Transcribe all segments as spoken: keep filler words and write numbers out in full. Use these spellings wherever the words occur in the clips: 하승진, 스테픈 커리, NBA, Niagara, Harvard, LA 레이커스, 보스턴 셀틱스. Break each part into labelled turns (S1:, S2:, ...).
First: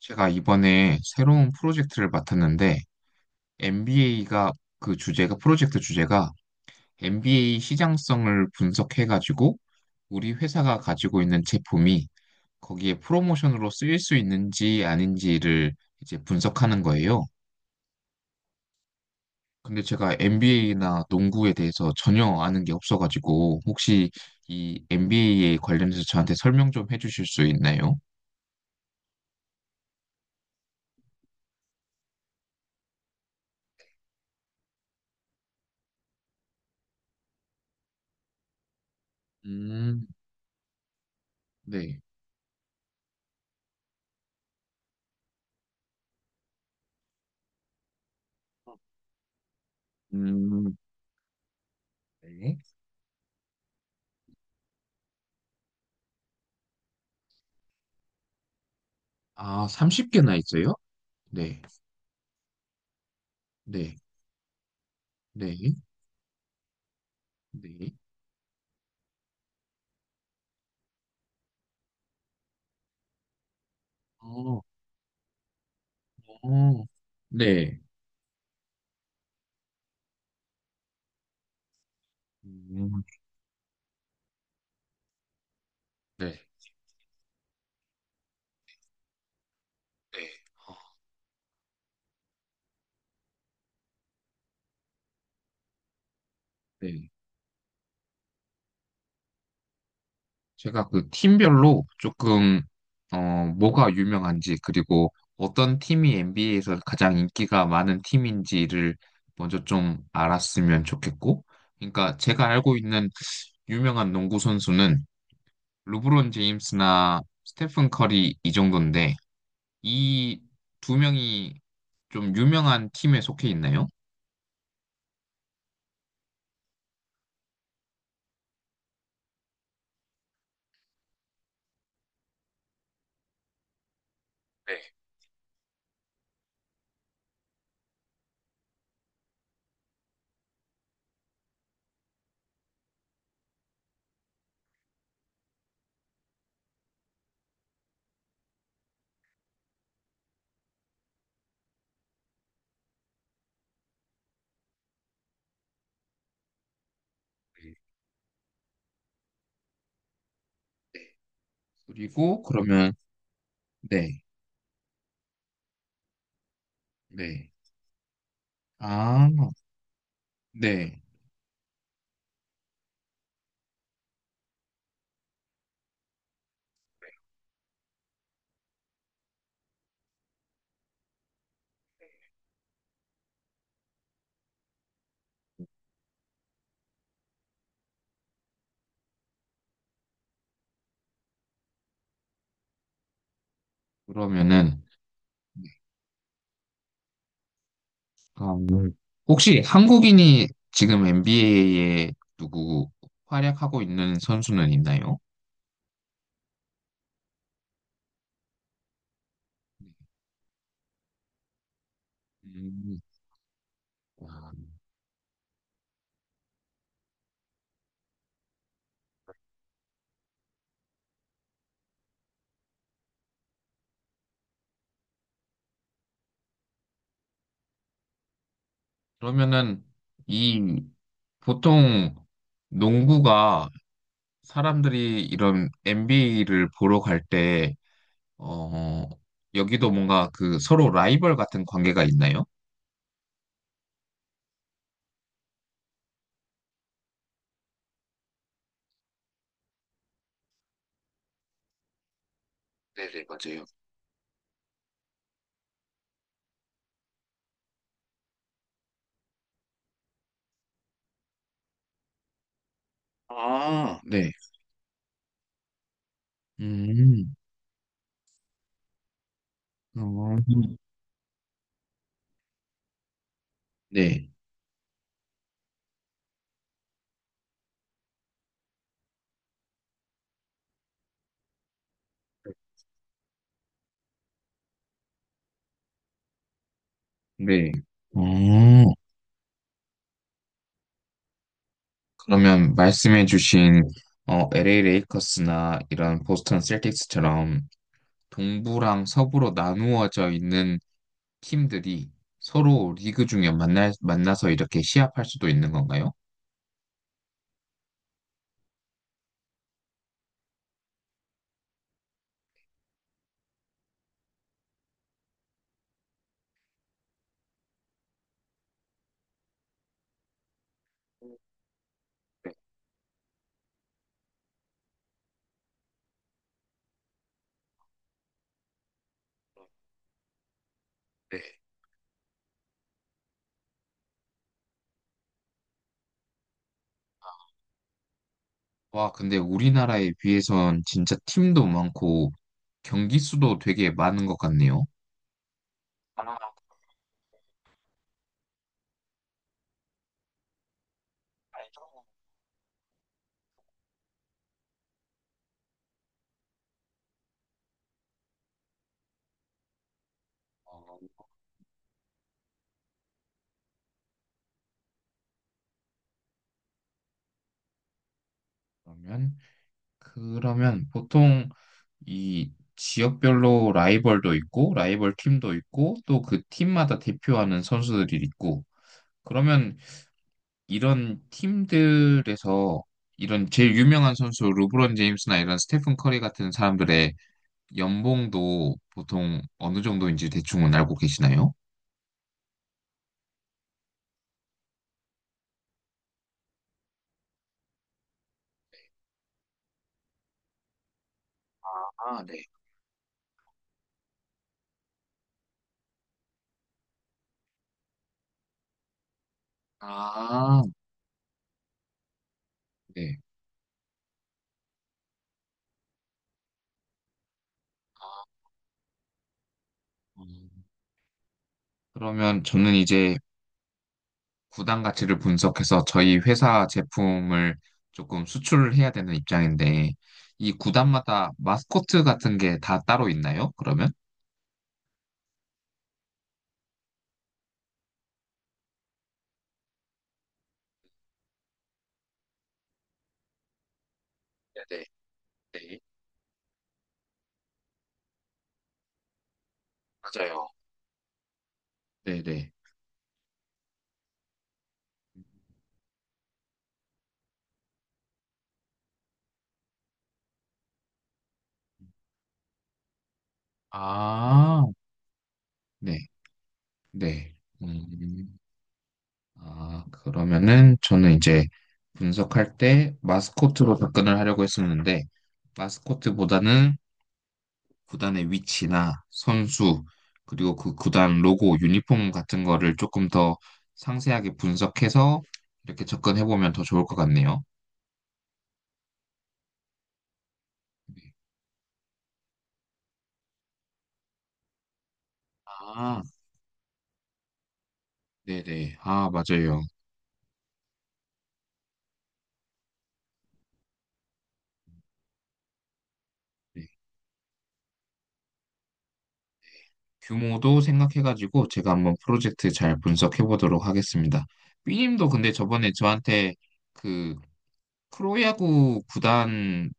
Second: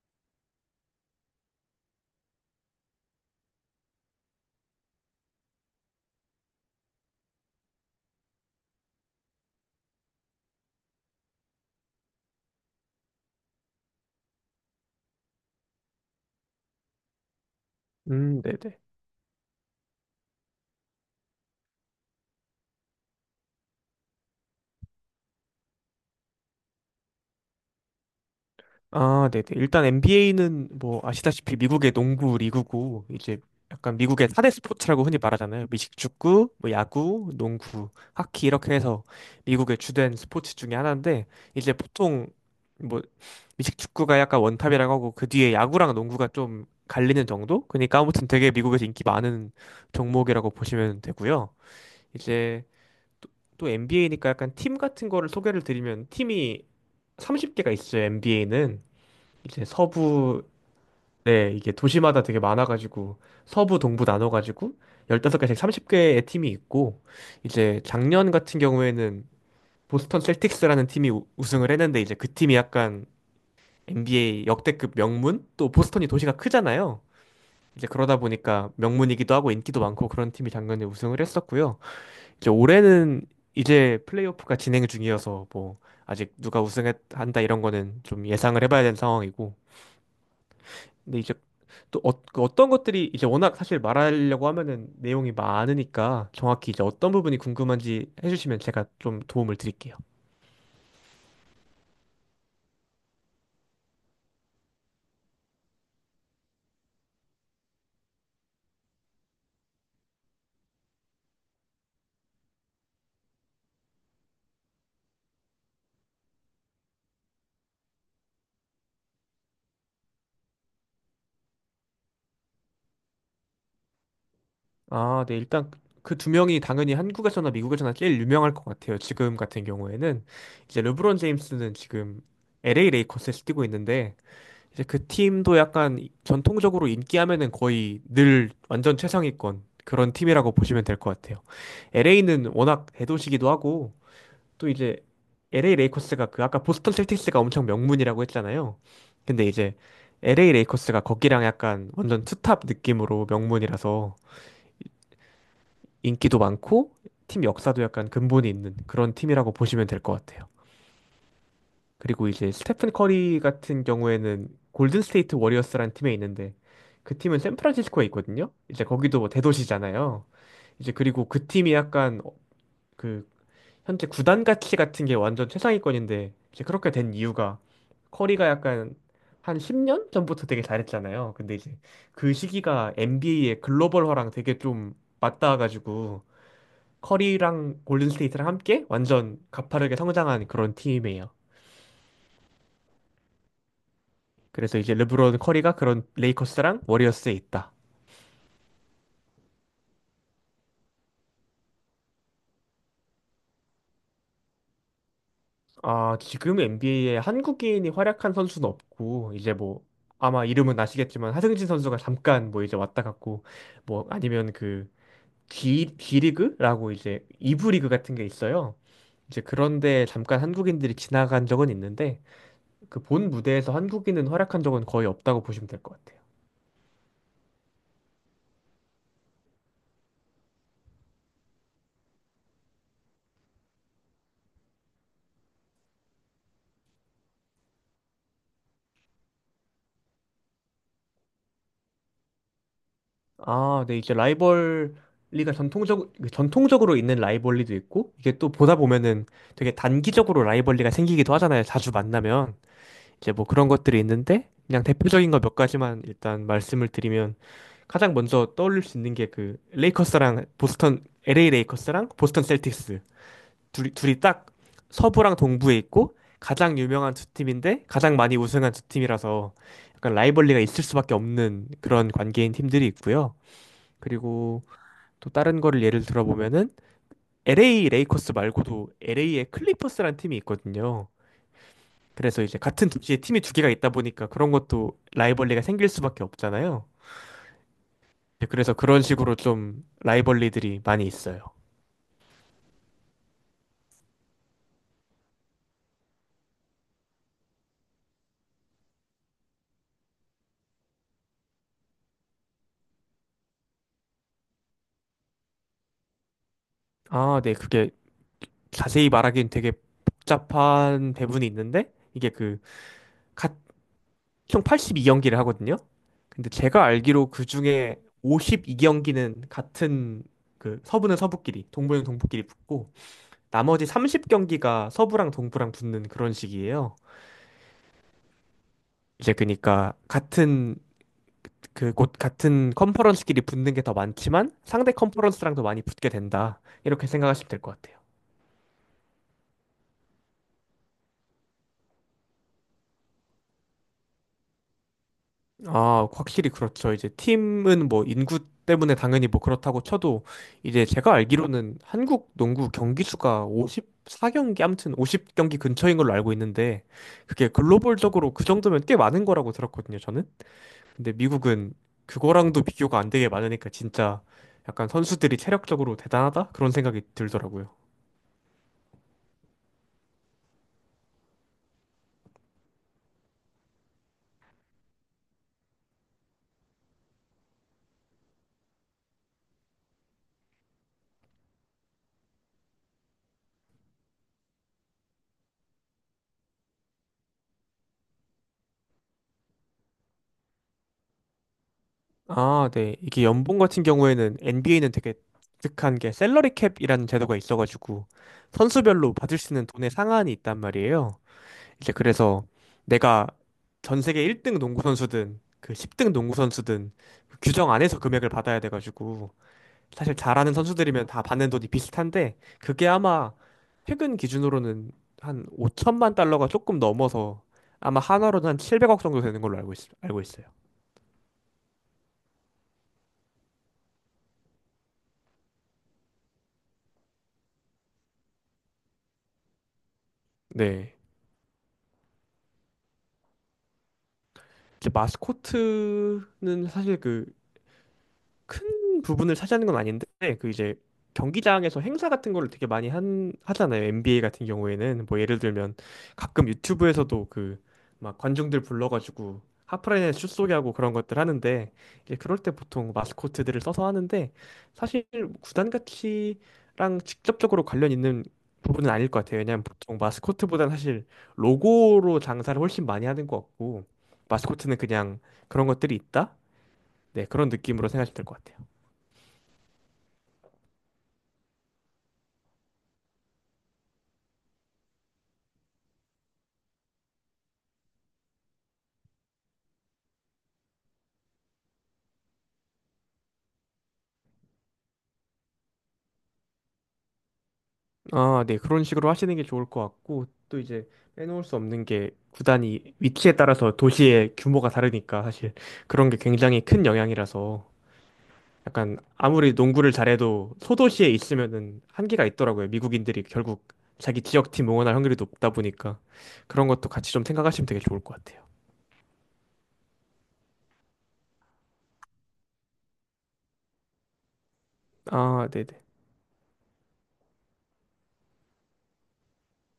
S1: 제가 이번에 새로운 프로젝트를 맡았는데 엠비에이가 그 주제가 프로젝트 주제가 엠비에이 시장성을 분석해가지고 우리 회사가 가지고 있는 제품이 거기에 프로모션으로 쓰일 수 있는지 아닌지를 이제 분석하는 거예요.
S2: 음, 네네.
S1: 근데 제가 엠비에이나 농구에 대해서 전혀 아는 게 없어가지고, 혹시 이 엠비에이에 관련해서 저한테 설명 좀 해주실 수 있나요?
S2: 아, 네네. 일단 엔비에이는 뭐 아시다시피 미국의 농구 리그고 이제 약간 미국의 사 대 스포츠라고 흔히 말하잖아요. 미식축구, 뭐 야구, 농구, 하키 이렇게 해서 미국의
S1: 음,
S2: 주된 스포츠 중에 하나인데 이제
S1: 네.
S2: 보통 뭐 미식축구가 약간 원탑이라고 하고 그 뒤에 야구랑 농구가 좀 갈리는 정도? 그러니까 아무튼 되게 미국에서 인기 많은 종목이라고
S1: 음,
S2: 보시면 되고요.
S1: 네.
S2: 이제 또 엔비에이니까 약간 팀 같은 거를 소개를 드리면 팀이 서른 개가 있어요. 엔비에이는 이제
S1: 아, 서른 개나
S2: 서부
S1: 있어요?
S2: 네,
S1: 네,
S2: 이게 도시마다 되게 많아가지고 서부
S1: 네,
S2: 동부 나눠가지고 열다섯 개씩
S1: 네,
S2: 서른 개의 팀이 있고 이제
S1: 네.
S2: 작년 같은 경우에는 보스턴 셀틱스라는 팀이 우- 우승을 했는데 이제 그 팀이 약간 엔비에이
S1: 어,
S2: 역대급 명문? 또 보스턴이 도시가
S1: 어,
S2: 크잖아요.
S1: 네.
S2: 이제 그러다 보니까 명문이기도 하고 인기도 많고 그런 팀이 작년에 우승을 했었고요. 이제
S1: 음,
S2: 올해는 이제 플레이오프가 진행 중이어서 뭐 아직
S1: 네,
S2: 누가 우승한다 이런 거는 좀 예상을 해봐야 되는 상황이고.
S1: 네, 어,
S2: 근데 이제 또 어, 그 어떤 것들이 이제 워낙 사실 말하려고 하면은 내용이 많으니까 정확히 이제
S1: 네.
S2: 어떤 부분이 궁금한지 해주시면 제가 좀 도움을 드릴게요.
S1: 제가 그 팀별로 조금, 어, 뭐가 유명한지, 그리고 어떤 팀이 엔비에이에서 가장 인기가 많은 팀인지를 먼저 좀 알았으면 좋겠고, 그러니까 제가 알고 있는 유명한 농구 선수는 르브론 제임스나 스테픈 커리 이 정도인데, 이 두 명이 좀 유명한 팀에 속해 있나요?
S2: 아, 네. 일단 그 두 명이 당연히 한국에서나 미국에서나 제일 유명할 것 같아요. 지금 같은 경우에는 이제 르브론 제임스는 지금 엘에이 레이커스에서 뛰고 있는데
S1: 네.
S2: 이제 그 팀도 약간 전통적으로 인기하면은 거의 늘 완전 최상위권 그런 팀이라고 보시면 될 것 같아요. 엘에이는 워낙 대도시기도 하고 또 이제 엘에이 레이커스가 그 아까 보스턴 셀틱스가 엄청 명문이라고 했잖아요. 근데 이제 엘에이 레이커스가 거기랑 약간 완전 투탑 느낌으로 명문이라서 인기도 많고 팀
S1: 네.
S2: 역사도 약간 근본이 있는 그런 팀이라고 보시면 될 것 같아요.
S1: 네.
S2: 그리고
S1: 그리고
S2: 이제 스테픈
S1: 그러면,
S2: 커리 같은
S1: 네,
S2: 경우에는 골든 스테이트 워리어스라는 팀에 있는데 그 팀은
S1: 네.
S2: 샌프란시스코에 있거든요. 이제 거기도
S1: 아,
S2: 뭐 대도시잖아요. 이제
S1: 네.
S2: 그리고 그 팀이 약간 어, 그 현재 구단 가치 같은 게 완전 최상위권인데 이제 그렇게 된 이유가 커리가 약간 한 십 년 전부터 되게 잘했잖아요. 근데 이제 그 시기가 엔비에이의 글로벌화랑 되게 좀 맞닿아가지고 커리랑 골든 스테이트랑 함께 완전 가파르게 성장한 그런 팀이에요. 그래서
S1: 그러면은,
S2: 이제 르브론 커리가 그런 레이커스랑 워리어스에 있다.
S1: 음, 혹시 한국인이 지금 엔비에이에 누구 활약하고 있는 선수는 있나요?
S2: 아, 지금 엔비에이에 한국인이 활약한 선수는 없고, 이제 뭐, 아마 이름은 아시겠지만, 하승진 선수가 잠깐 뭐 이제
S1: 음,
S2: 왔다 갔고, 뭐
S1: 와.
S2: 아니면 그, D, D리그라고 이제 이 부 리그 같은 게 있어요. 이제 그런데 잠깐 한국인들이 지나간 적은 있는데, 그 본 무대에서 한국인은 활약한 적은 거의 없다고 보시면 될 것 같아요.
S1: 그러면은 이 보통 농구가 사람들이 이런 엔비에이를 보러 갈 때, 어, 여기도 뭔가 그 서로 라이벌 같은 관계가 있나요?
S2: 아, 네, 이제 라이벌리가 전통적, 전통적으로 있는 라이벌리도 있고, 이게 또 보다 보면은 되게 단기적으로 라이벌리가 생기기도 하잖아요. 자주 만나면.
S1: 네네,
S2: 이제 뭐
S1: 맞아요.
S2: 그런 것들이 있는데, 그냥 대표적인 거 몇 가지만 일단 말씀을 드리면, 가장 먼저 떠올릴 수 있는 게 그, 레이커스랑 보스턴, 엘에이 레이커스랑 보스턴 셀틱스. 둘이,
S1: 아,
S2: 둘이
S1: 네.
S2: 딱 서부랑 동부에 있고, 가장 유명한 두
S1: 음,
S2: 팀인데, 가장 많이 우승한 두 팀이라서, 약간
S1: 어,
S2: 라이벌리가 있을 수밖에 없는 그런 관계인 팀들이 있고요.
S1: 네,
S2: 그리고 또 다른 거를 예를 들어보면은 엘에이 레이커스 말고도 엘에이의 클리퍼스라는 팀이 있거든요. 그래서 이제 같은 도시에 팀이 두 개가 있다 보니까 그런 것도 라이벌리가 생길 수밖에 없잖아요.
S1: 네.
S2: 네, 그래서
S1: 어,
S2: 그런 식으로 좀 라이벌리들이 많이 있어요.
S1: 그러면 말씀해주신 어, 엘에이 레이커스나 이런 보스턴 셀틱스처럼 동부랑 서부로 나누어져 있는 팀들이 서로 리그 중에 만날, 만나서 이렇게 시합할 수도 있는 건가요?
S2: 아, 네, 그게 자세히 말하기엔 되게 복잡한 배분이 있는데 이게 그 각 총 팔십이 경기를 하거든요. 근데 제가 알기로 그 중에 오십이 경기는 같은 그 서부는 서부끼리, 동부는 동부끼리
S1: 네.
S2: 붙고 나머지 삼십 경기가 서부랑 동부랑 붙는 그런 식이에요. 이제 그니까 같은
S1: 네.
S2: 그 곳 같은 컨퍼런스끼리 붙는 게 더 많지만 상대 컨퍼런스랑 더 많이 붙게 된다. 이렇게 생각하시면 될 것 같아요.
S1: 와, 근데 우리나라에 비해선 진짜 팀도 많고 경기 수도 되게 많은 것 같네요.
S2: 아,
S1: 아,
S2: 확실히 그렇죠. 이제 팀은 뭐 인구 때문에 당연히 뭐 그렇다고 쳐도 이제 제가 알기로는
S1: 알죠.
S2: 한국 농구 경기 수가 오십사 경기 아무튼 오십 경기 근처인 걸로 알고 있는데 그게 글로벌적으로 그 정도면 꽤 많은 거라고 들었거든요, 저는.
S1: 어,
S2: 근데 미국은 그거랑도 비교가 안 되게 많으니까 진짜 약간 선수들이 체력적으로 대단하다? 그런 생각이 들더라고요.
S1: 그러면 그러면 보통 이 지역별로 라이벌도 있고, 라이벌 팀도 있고, 또 그 팀마다 대표하는 선수들이 있고, 그러면 이런 팀들에서 이런 제일 유명한 선수 르브론 제임스나 이런 스테픈 커리 같은 사람들의 연봉도 보통 어느 정도인지 대충은 알고 계시나요?
S2: 아, 네. 이게 연봉 같은 경우에는 엔비에이는 되게 독특한 게 셀러리 캡이라는 제도가 있어가지고 선수별로 받을 수 있는 돈의 상한이 있단 말이에요. 이제
S1: 아, 네.
S2: 그래서 내가 전 세계 일 등 농구 선수든 그 십 등 농구 선수든 그 규정 안에서 금액을 받아야 돼가지고 사실 잘하는
S1: 아,
S2: 선수들이면 다 받는 돈이 비슷한데 그게
S1: 네.
S2: 아마 최근 기준으로는 한 오천만 달러가 조금 넘어서 아마
S1: 아,
S2: 한화로는 한 칠백억 정도 되는 걸로 알고 있, 알고 있어요.
S1: 음, 그러면 저는 이제 구단 가치를 분석해서 저희 회사 제품을 조금 수출을 해야 되는 입장인데, 이
S2: 네.
S1: 구단마다 마스코트 같은 게 다 따로 있나요, 그러면?
S2: 이제 마스코트는 사실 그 큰 부분을 차지하는 건 아닌데 그 이제 경기장에서 행사 같은 거를 되게 많이 한 하잖아요. 엔비에이 같은
S1: 네네.
S2: 경우에는 뭐 예를 들면
S1: 네.
S2: 가끔 유튜브에서도 그 막 관중들 불러가지고 하프라인에 슛
S1: 맞아요.
S2: 쏘게 하고 그런 것들 하는데 이제 그럴 때
S1: 네네.
S2: 보통 마스코트들을 써서 하는데 사실 구단 가치랑 직접적으로 관련 있는 부분은 아닐 것 같아요. 왜냐하면 보통 마스코트보다는 사실 로고로 장사를 훨씬 많이 하는 것 같고
S1: 아,
S2: 마스코트는 그냥 그런 것들이
S1: 네,
S2: 있다? 네,
S1: 네.
S2: 그런 느낌으로 생각하시면 될 것
S1: 음,
S2: 같아요.
S1: 아, 그러면은 저는 이제 분석할 때 마스코트로 접근을 하려고 했었는데, 마스코트보다는 구단의 위치나 선수, 그리고 그 구단 로고, 유니폼 같은 거를 조금 더 상세하게 분석해서 이렇게 접근해 보면 더 좋을 것 같네요.
S2: 아, 네. 그런 식으로 하시는 게 좋을 것 같고, 또 이제
S1: 네.
S2: 빼놓을 수 없는 게 구단이 위치에 따라서 도시의 규모가 다르니까 사실
S1: 아,
S2: 그런 게 굉장히 큰 영향이라서
S1: 네네.
S2: 약간
S1: 아,
S2: 아무리
S1: 맞아요.
S2: 농구를 잘해도 소도시에 있으면은 한계가 있더라고요. 미국인들이 결국 자기 지역팀 응원할 확률이 높다 보니까
S1: 네.
S2: 그런 것도 같이 좀 생각하시면 되게 좋을 것 같아요.
S1: 규모도 생각해가지고 제가 한번 프로젝트 잘 분석해 보도록 하겠습니다. 삐님도 근데
S2: 아,
S1: 저번에
S2: 네네.
S1: 저한테 그 프로야구 구단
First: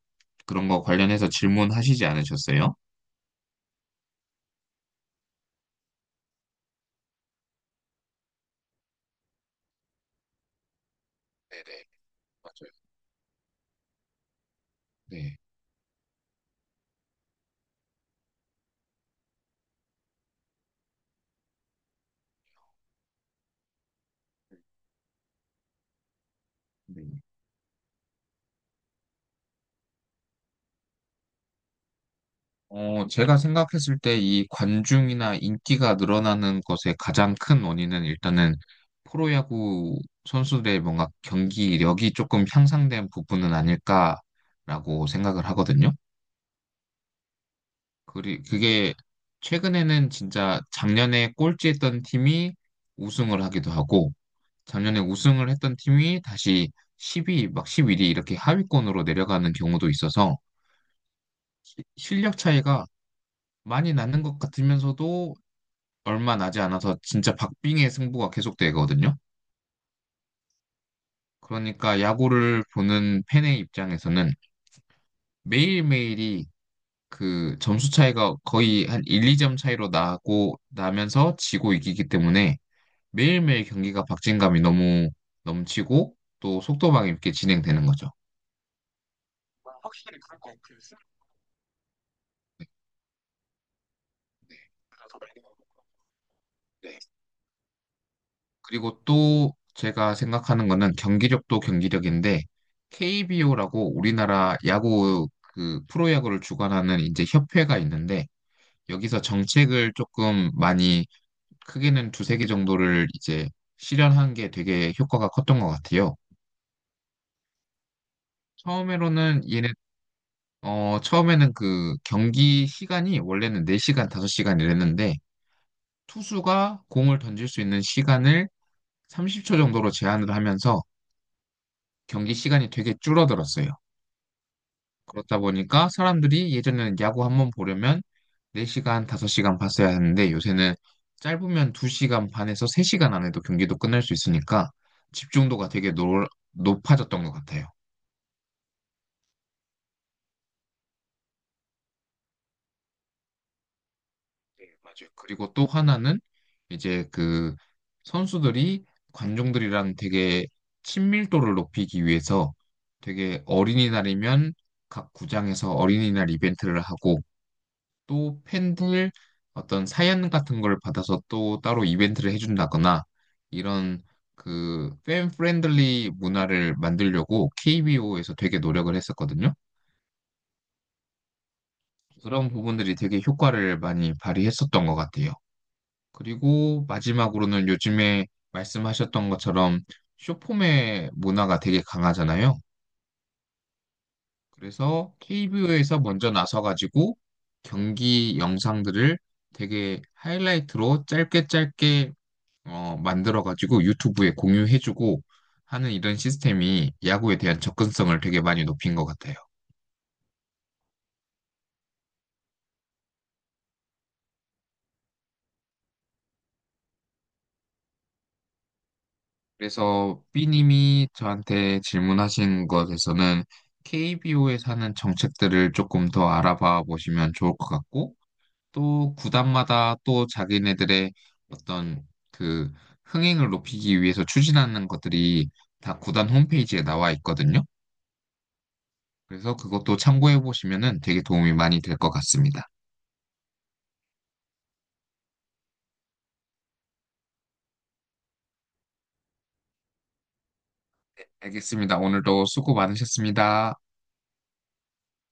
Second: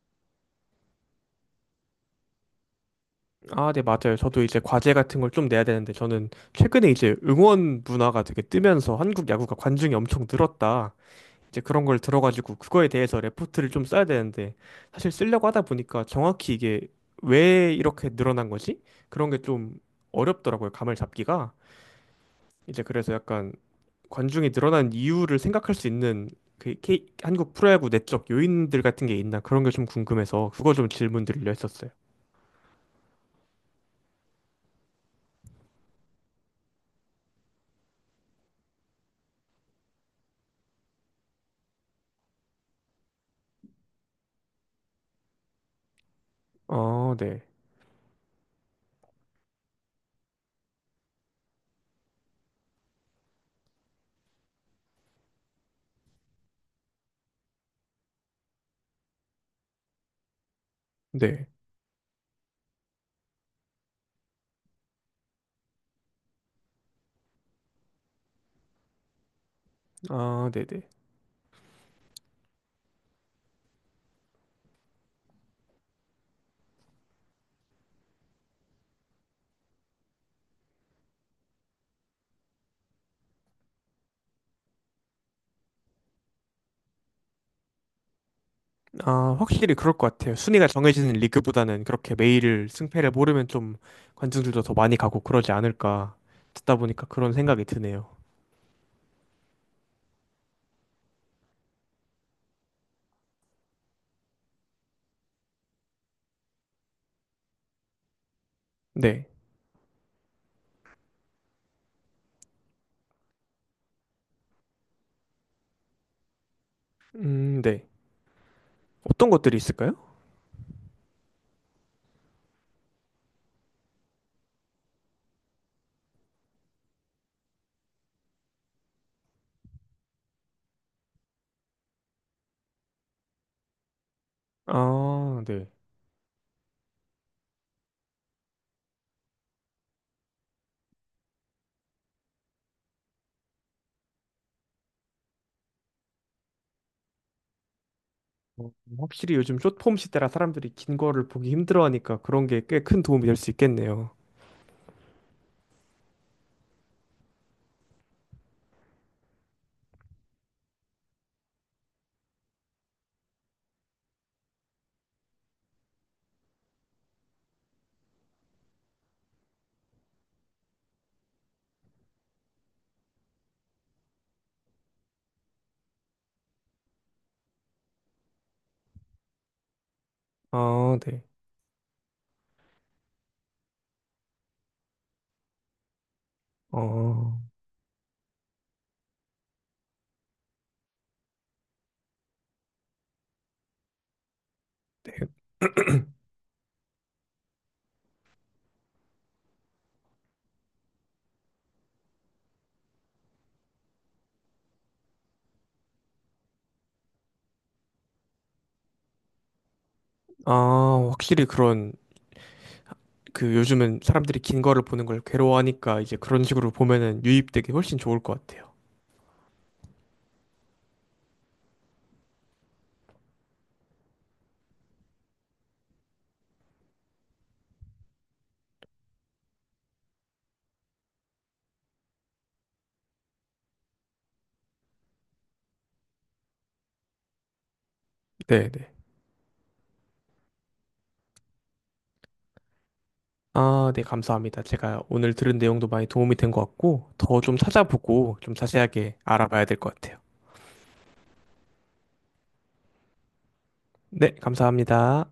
S1: 그런 거 관련해서 질문하시지 않으셨어요?
S2: 아, 네, 맞아요. 저도 이제 과제 같은 걸 좀 내야 되는데 저는 최근에 이제 응원 문화가 되게 뜨면서 한국 야구가 관중이 엄청 늘었다. 이제
S1: 네네,
S2: 그런 걸 들어가지고
S1: 맞아요.
S2: 그거에 대해서 레포트를 좀 써야 되는데 사실
S1: 네.
S2: 쓰려고 하다 보니까 정확히 이게 왜 이렇게 늘어난 거지? 그런 게 좀 어렵더라고요. 감을 잡기가. 이제 그래서 약간 관중이 늘어난 이유를 생각할 수 있는 그
S1: 네.
S2: K- 한국 프로야구 내적 요인들 같은 게 있나 그런 게 좀 궁금해서 그거 좀 질문 드리려 했었어요.
S1: 어, 제가 생각했을 때 이 관중이나 인기가 늘어나는 것의 가장 큰 원인은 일단은 프로야구 선수들의 뭔가 경기력이 조금 향상된 부분은 아닐까라고 생각을 하거든요.
S2: 어, 네.
S1: 그리 그게 최근에는 진짜 작년에 꼴찌했던 팀이 우승을 하기도 하고 작년에 우승을 했던 팀이 다시 십 위, 막 십일 위 이렇게 하위권으로 내려가는 경우도 있어서
S2: 네.
S1: 시- 실력 차이가 많이 나는 것 같으면서도 얼마 나지 않아서 진짜 박빙의 승부가 계속되거든요.
S2: 아, 네네.
S1: 그러니까 야구를 보는 팬의 입장에서는 매일매일이 그 점수 차이가 거의 한 한, 이 점 차이로 나고 나면서 지고 이기기 때문에 매일매일 경기가 박진감이 너무 넘치고 또 속도감 있게 진행되는 거죠.
S2: 아, 확실히 그럴 것
S1: 확실히
S2: 같아요.
S1: 그럴 것
S2: 순위가
S1: 같아요.
S2: 정해지는 리그보다는 그렇게
S1: 네.
S2: 매일 승패를 모르면 좀 관중들도 더 많이 가고
S1: 네.
S2: 그러지 않을까 듣다 보니까 그런 생각이 드네요.
S1: 그리고 또 제가 생각하는 거는 경기력도 경기력인데, 케이비오라고 우리나라 야구 그 프로야구를 주관하는 이제 협회가 있는데 여기서
S2: 네.
S1: 정책을 조금 많이, 크게는 두세 개 정도를 이제 실현한 게 되게 효과가 컸던 것 같아요.
S2: 음, 네. 어떤
S1: 처음으로는
S2: 것들이
S1: 얘네,
S2: 있을까요?
S1: 어, 처음에는 그 경기 시간이 원래는 네 시간, 다섯 시간 이랬는데 투수가 공을 던질 수 있는 시간을 삼십 초 정도로 제한을 하면서 경기 시간이 되게 줄어들었어요. 그렇다
S2: 아, 네.
S1: 보니까 사람들이 예전에는 야구 한번 보려면 네 시간, 다섯 시간 봤어야 했는데 요새는 짧으면 두 시간 반에서 세 시간 안에도 경기도 끝날 수 있으니까 집중도가 되게 노, 높아졌던 것 같아요.
S2: 어, 확실히 요즘 숏폼 시대라 사람들이 긴 거를 보기 힘들어하니까 그런 게 꽤 큰 도움이 될 수 있겠네요.
S1: 네, 맞아요. 그리고 또 하나는 이제 그 선수들이 관중들이랑 되게 친밀도를 높이기 위해서, 되게 어린이날이면 각 구장에서 어린이날 이벤트를 하고 또 팬들 어떤 사연 같은 걸 받아서 또 따로 이벤트를 해준다거나 이런 그 팬 프렌들리 문화를 만들려고 케이비오에서 되게 노력을 했었거든요.
S2: 아, 네.
S1: 그런 부분들이 되게 효과를 많이 발휘했었던 것 같아요. 그리고
S2: 어,
S1: 마지막으로는 요즘에 말씀하셨던 것처럼 쇼폼의 문화가 되게 강하잖아요. 그래서
S2: 네.
S1: 케이비오에서 먼저 나서가지고 경기 영상들을 되게 하이라이트로 짧게 짧게 어, 만들어가지고 유튜브에 공유해주고 하는 이런 시스템이 야구에 대한 접근성을 되게 많이 높인 것 같아요.
S2: 아, 확실히 그런 그 요즘은 사람들이 긴 거를 보는 걸 괴로워하니까 이제 그런 식으로 보면은 유입되기 훨씬 좋을 것 같아요.
S1: 그래서 B님이 저한테 질문하신 것에서는 케이비오에 사는 정책들을 조금 더 알아봐 보시면 좋을 것 같고, 또 구단마다 또 자기네들의 어떤 그 흥행을 높이기 위해서 추진하는 것들이 다 구단 홈페이지에 나와 있거든요.
S2: 네, 네.
S1: 그래서 그것도 참고해 보시면은 되게 도움이 많이 될 것 같습니다.
S2: 아, 네, 감사합니다. 제가 오늘 들은 내용도 많이 도움이 된 것 같고, 더 좀 찾아보고 좀 자세하게 알아봐야 될 것 같아요.
S1: 알겠습니다. 오늘도 수고 많으셨습니다.
S2: 네, 감사합니다.